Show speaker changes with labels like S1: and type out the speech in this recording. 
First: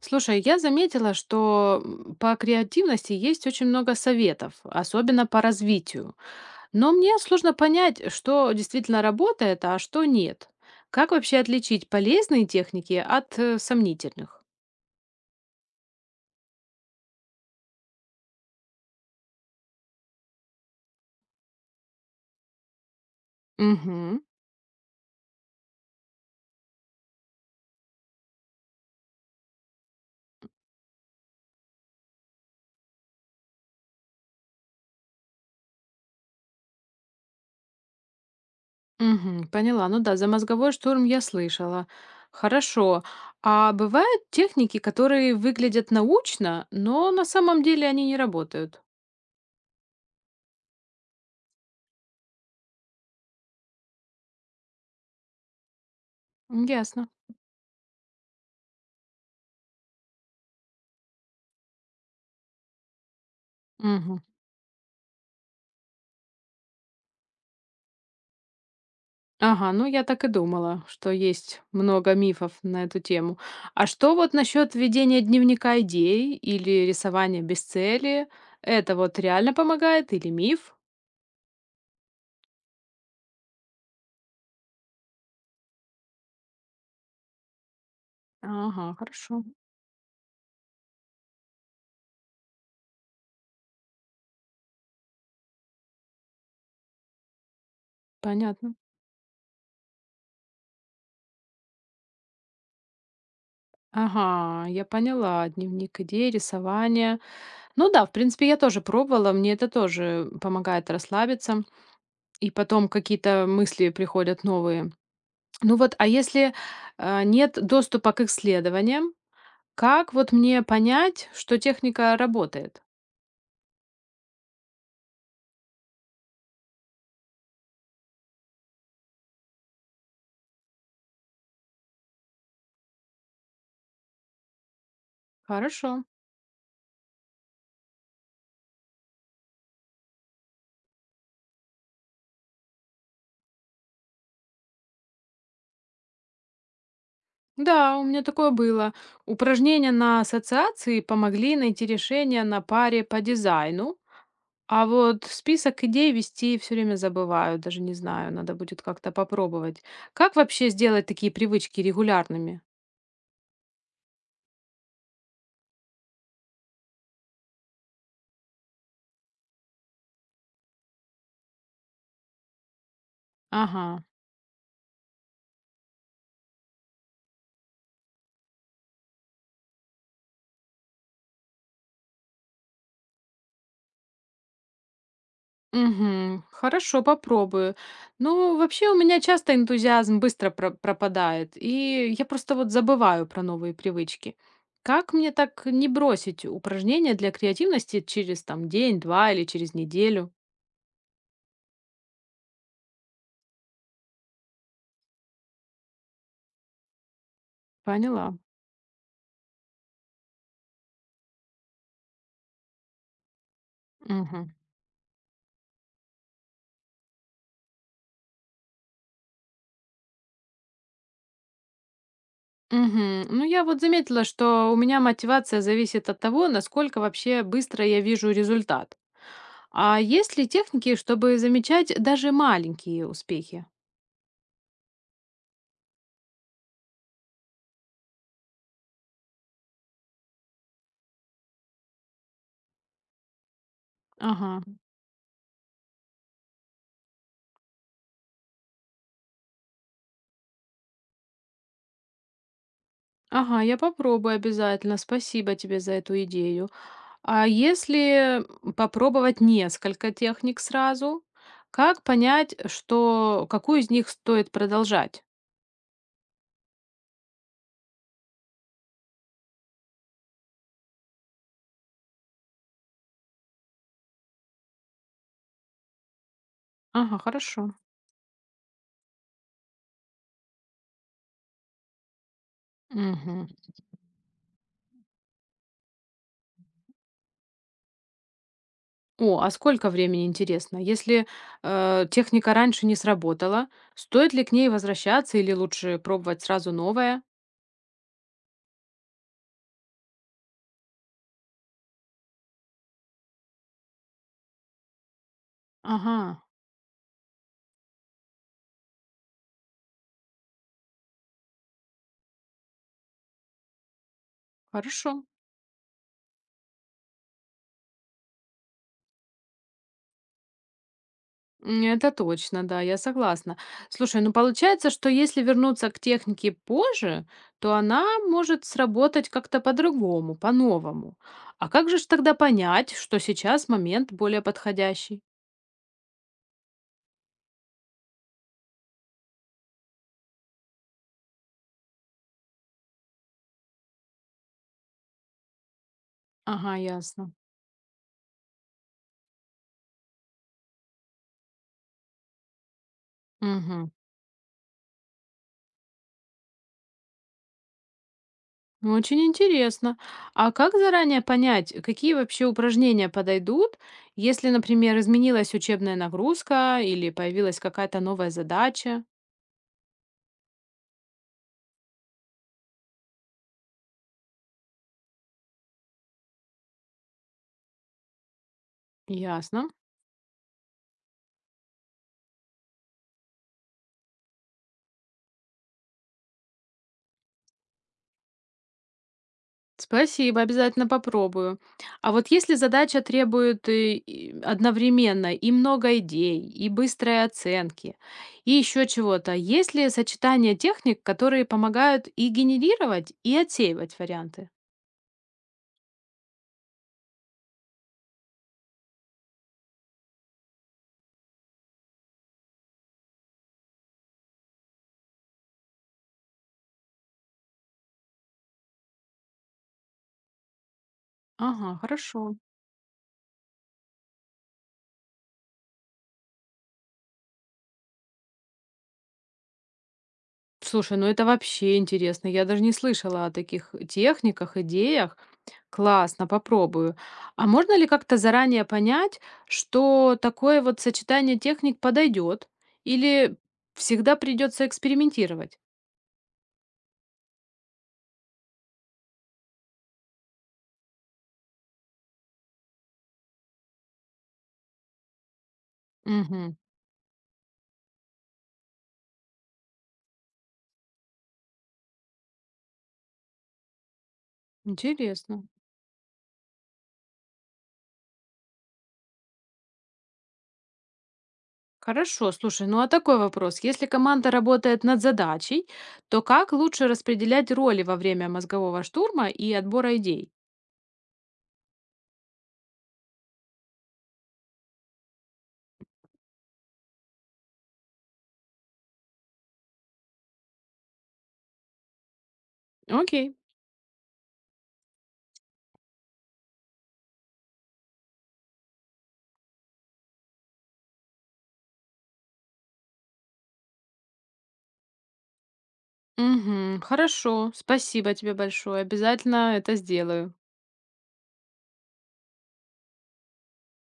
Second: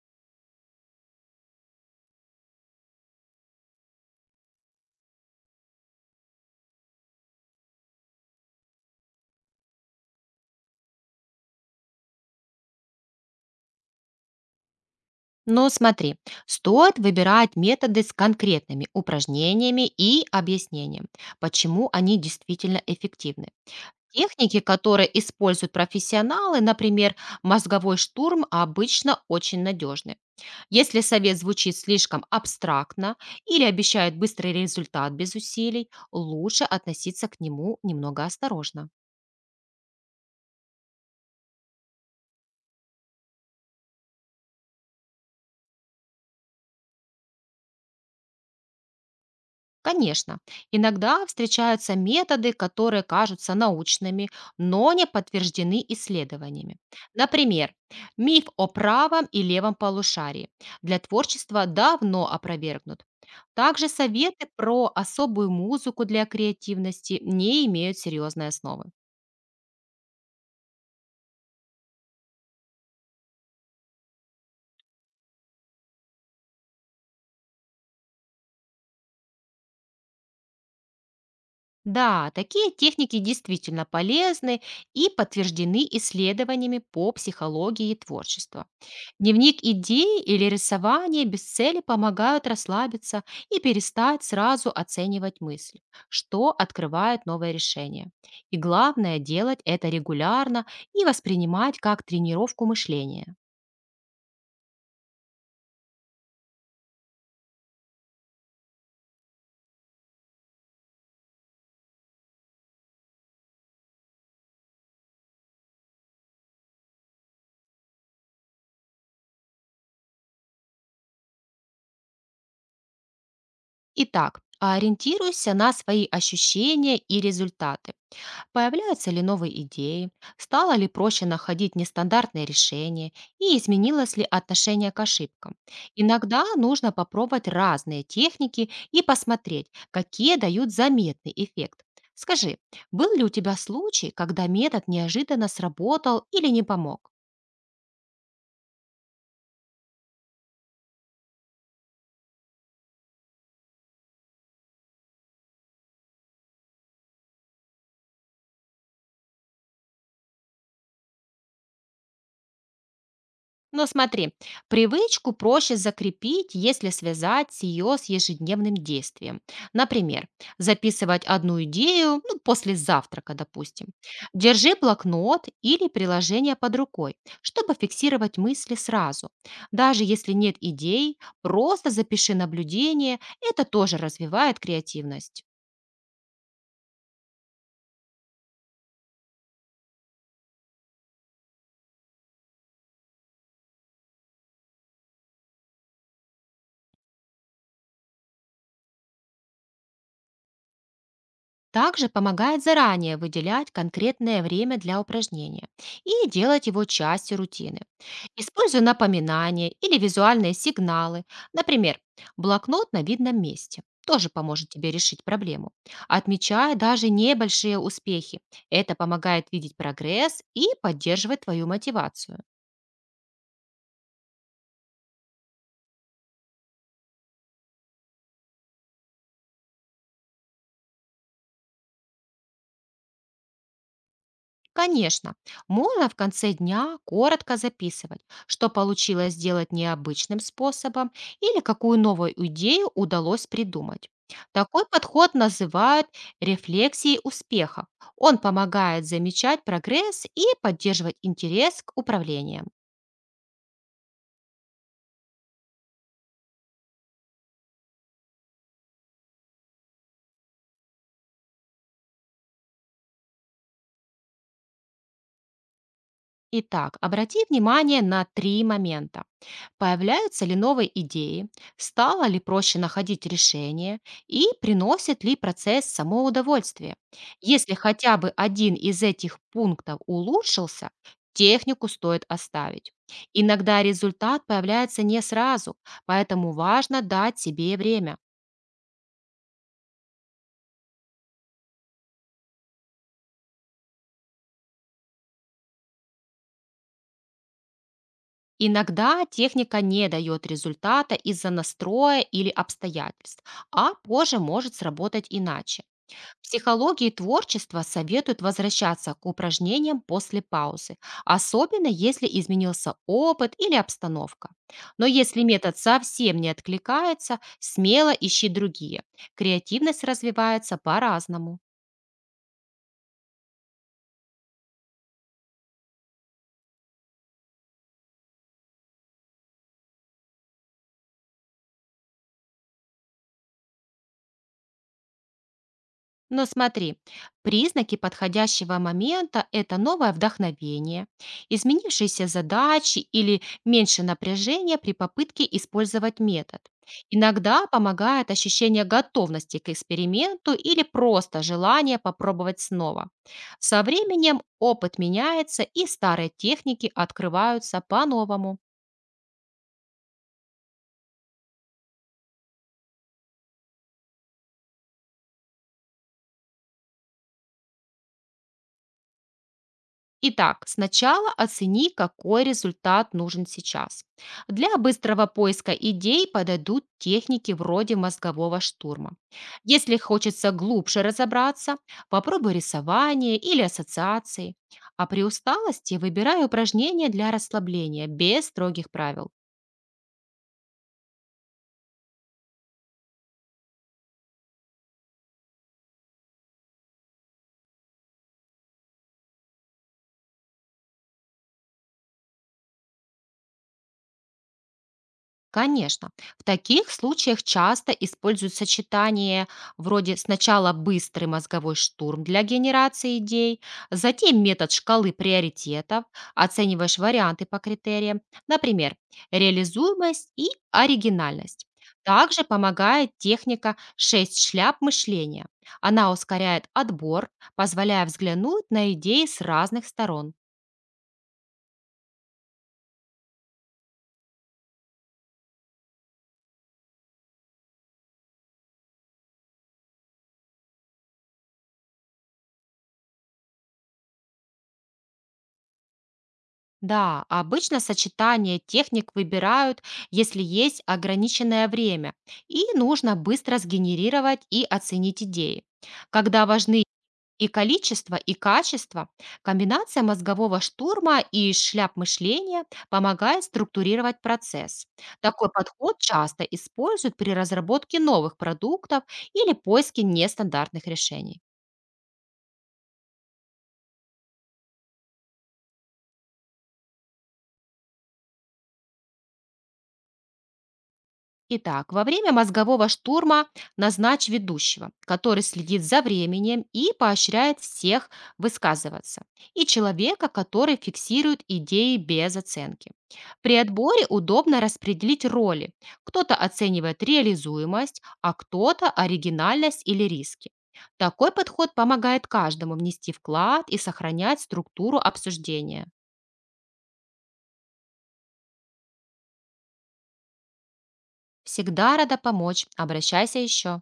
S1: Слушай, я заметила, что по креативности есть очень много советов, особенно по развитию. Но мне сложно понять, что действительно работает, а что нет. Как вообще отличить полезные техники от сомнительных?
S2: Но смотри, стоит выбирать методы с конкретными упражнениями и объяснением, почему они действительно эффективны.
S1: Угу,
S2: Техники, которые используют профессионалы, например, мозговой штурм, обычно очень надежны. Если совет звучит слишком абстрактно или обещает быстрый результат без усилий, лучше относиться к нему немного осторожно.
S1: угу, поняла. Ну да, за мозговой штурм я слышала. Хорошо. А бывают техники, которые выглядят научно, но на самом деле они не работают?
S2: Конечно, иногда встречаются методы, которые кажутся научными, но не подтверждены исследованиями.
S1: Ясно.
S2: Например, миф о правом и левом полушарии для творчества давно опровергнут. Также
S1: Мгм.
S2: советы про особую музыку для креативности не имеют серьезной основы.
S1: Ага, ну я так и думала, что есть много мифов на эту тему. А что вот насчет ведения дневника идей или рисования без цели? Это вот реально помогает или миф?
S2: Да, такие техники действительно полезны и подтверждены исследованиями по психологии творчества.
S1: Ага, хорошо,
S2: Дневник идей или рисование без цели помогают расслабиться и перестать сразу оценивать мысли, что открывает новое решение. И
S1: понятно.
S2: главное делать это регулярно и воспринимать как тренировку мышления.
S1: Ага, я поняла. Дневник идей, рисование. Ну да, в принципе, я тоже пробовала, мне это тоже помогает расслабиться. И потом какие-то мысли приходят новые. Ну вот, а если нет доступа к исследованиям, как вот мне понять, что техника работает?
S2: Итак, ориентируйся на свои ощущения и результаты. Появляются ли новые идеи? Стало ли проще находить нестандартные решения? И изменилось ли отношение к ошибкам?
S1: Хорошо.
S2: Иногда нужно попробовать разные техники и посмотреть, какие дают заметный эффект. Скажи, был ли у тебя случай, когда метод неожиданно сработал или не помог?
S1: Да, у меня такое было. Упражнения на ассоциации помогли найти решение на паре по дизайну, а вот список идей вести все время забываю, даже не знаю, надо будет как-то попробовать. Как вообще сделать такие привычки регулярными?
S2: Но смотри, привычку проще закрепить, если связать ее с ежедневным действием. Например, записывать одну идею ну, после завтрака, допустим.
S1: Ага.
S2: Держи блокнот или приложение под рукой, чтобы фиксировать мысли сразу. Даже если нет идей, просто запиши наблюдение, это тоже развивает креативность.
S1: Мгм. Хорошо, попробую. Ну, вообще у меня часто энтузиазм быстро пропадает, и я просто вот забываю про новые привычки. Как мне так не бросить упражнения для креативности через там день-два или через неделю?
S2: Также помогает заранее выделять конкретное время для упражнения и делать его частью рутины.
S1: Поняла.
S2: Используя напоминания или визуальные сигналы, например, блокнот на видном месте, тоже
S1: Мгм.
S2: поможет тебе решить проблему. Отмечая даже небольшие успехи, это помогает видеть прогресс и поддерживать твою мотивацию.
S1: Мгм. Ну, я вот заметила, что у меня мотивация зависит от того, насколько вообще быстро я вижу результат. А есть ли техники, чтобы замечать даже маленькие успехи?
S2: Конечно, можно в конце дня коротко записывать, что получилось сделать необычным способом или какую новую идею удалось придумать.
S1: Ага.
S2: Такой подход называют рефлексией успеха. Он помогает замечать прогресс и поддерживать интерес к управлениям.
S1: Ага, я попробую обязательно. Спасибо тебе за эту идею. А если попробовать несколько техник сразу, как понять, что какую из них стоит продолжать?
S2: Итак, обрати внимание на три момента. Появляются ли новые идеи, стало ли проще находить решение и приносит ли процесс само удовольствие.
S1: Ага, хорошо.
S2: Если хотя бы один из этих пунктов улучшился, технику стоит оставить.
S1: Мгм.
S2: Иногда результат появляется не сразу, поэтому важно дать себе время.
S1: О, а сколько времени интересно? Если техника раньше не сработала, стоит ли к ней возвращаться или лучше пробовать сразу новое?
S2: Иногда техника не дает результата из-за настроя или обстоятельств, а позже может сработать иначе.
S1: Ага,
S2: Психологии творчества советуют возвращаться к упражнениям после паузы, особенно если изменился опыт или обстановка. Но
S1: хорошо.
S2: если метод совсем не откликается, смело ищи другие. Креативность развивается по-разному.
S1: М, это точно, да, я согласна. Слушай, ну получается, что если вернуться к технике позже, то она может сработать как-то по-другому, по-новому. А как же ж тогда понять, что сейчас момент более подходящий?
S2: Но смотри, признаки подходящего момента– это новое вдохновение, изменившиеся задачи или меньше напряжения при попытке использовать метод.
S1: Ага, ясно.
S2: Иногда помогает ощущение готовности к эксперименту или просто желание попробовать снова. Со
S1: Мгм.
S2: временем опыт меняется и старые техники открываются по-новому.
S1: Ну, очень интересно. А как заранее понять, какие вообще упражнения подойдут, если, например, изменилась учебная нагрузка или появилась какая-то новая задача?
S2: Итак, сначала оцени, какой результат нужен сейчас. Для быстрого поиска идей подойдут техники вроде мозгового штурма.
S1: Ясно.
S2: Если хочется глубже разобраться, попробуй рисование или ассоциации. А при усталости выбирай упражнения для расслабления без строгих правил.
S1: Спасибо, обязательно попробую. А вот если задача требует и одновременно и много идей, и быстрой оценки, и еще чего-то, есть ли сочетание техник, которые помогают и генерировать, и отсеивать варианты?
S2: Конечно. В таких случаях часто используют сочетание вроде сначала быстрый мозговой штурм для генерации идей, затем метод шкалы приоритетов, оцениваешь варианты по критериям, например, реализуемость и оригинальность.
S1: Ага, хорошо.
S2: Также помогает техника 6 шляп мышления. Она ускоряет отбор, позволяя взглянуть на идеи с разных сторон.
S1: Слушай, ну это вообще интересно. Я даже не слышала о таких техниках, идеях. Классно, попробую. А можно ли как-то заранее понять, что такое вот сочетание техник подойдет? Или всегда придется экспериментировать?
S2: Да, обычно сочетание техник выбирают, если есть ограниченное время, и нужно быстро сгенерировать и оценить идеи. Когда
S1: Угу.
S2: важны и количество, и качество, комбинация мозгового штурма и шляп мышления помогает структурировать процесс.
S1: Интересно.
S2: Такой подход часто используют при разработке новых продуктов или поиске нестандартных решений.
S1: Хорошо, слушай, ну а такой вопрос. Если команда работает над задачей, то как лучше распределять роли во время мозгового штурма и отбора идей?
S2: Итак, во время мозгового штурма назначь ведущего, который следит за временем и поощряет всех высказываться, и человека, который фиксирует идеи без оценки.
S1: Окей.
S2: При отборе удобно распределить роли. Кто-то оценивает реализуемость, а кто-то оригинальность или риски. Такой подход помогает каждому внести вклад и сохранять структуру обсуждения.
S1: Мгм. Хорошо, спасибо тебе большое. Обязательно это сделаю.
S2: Всегда рада помочь. Обращайся еще.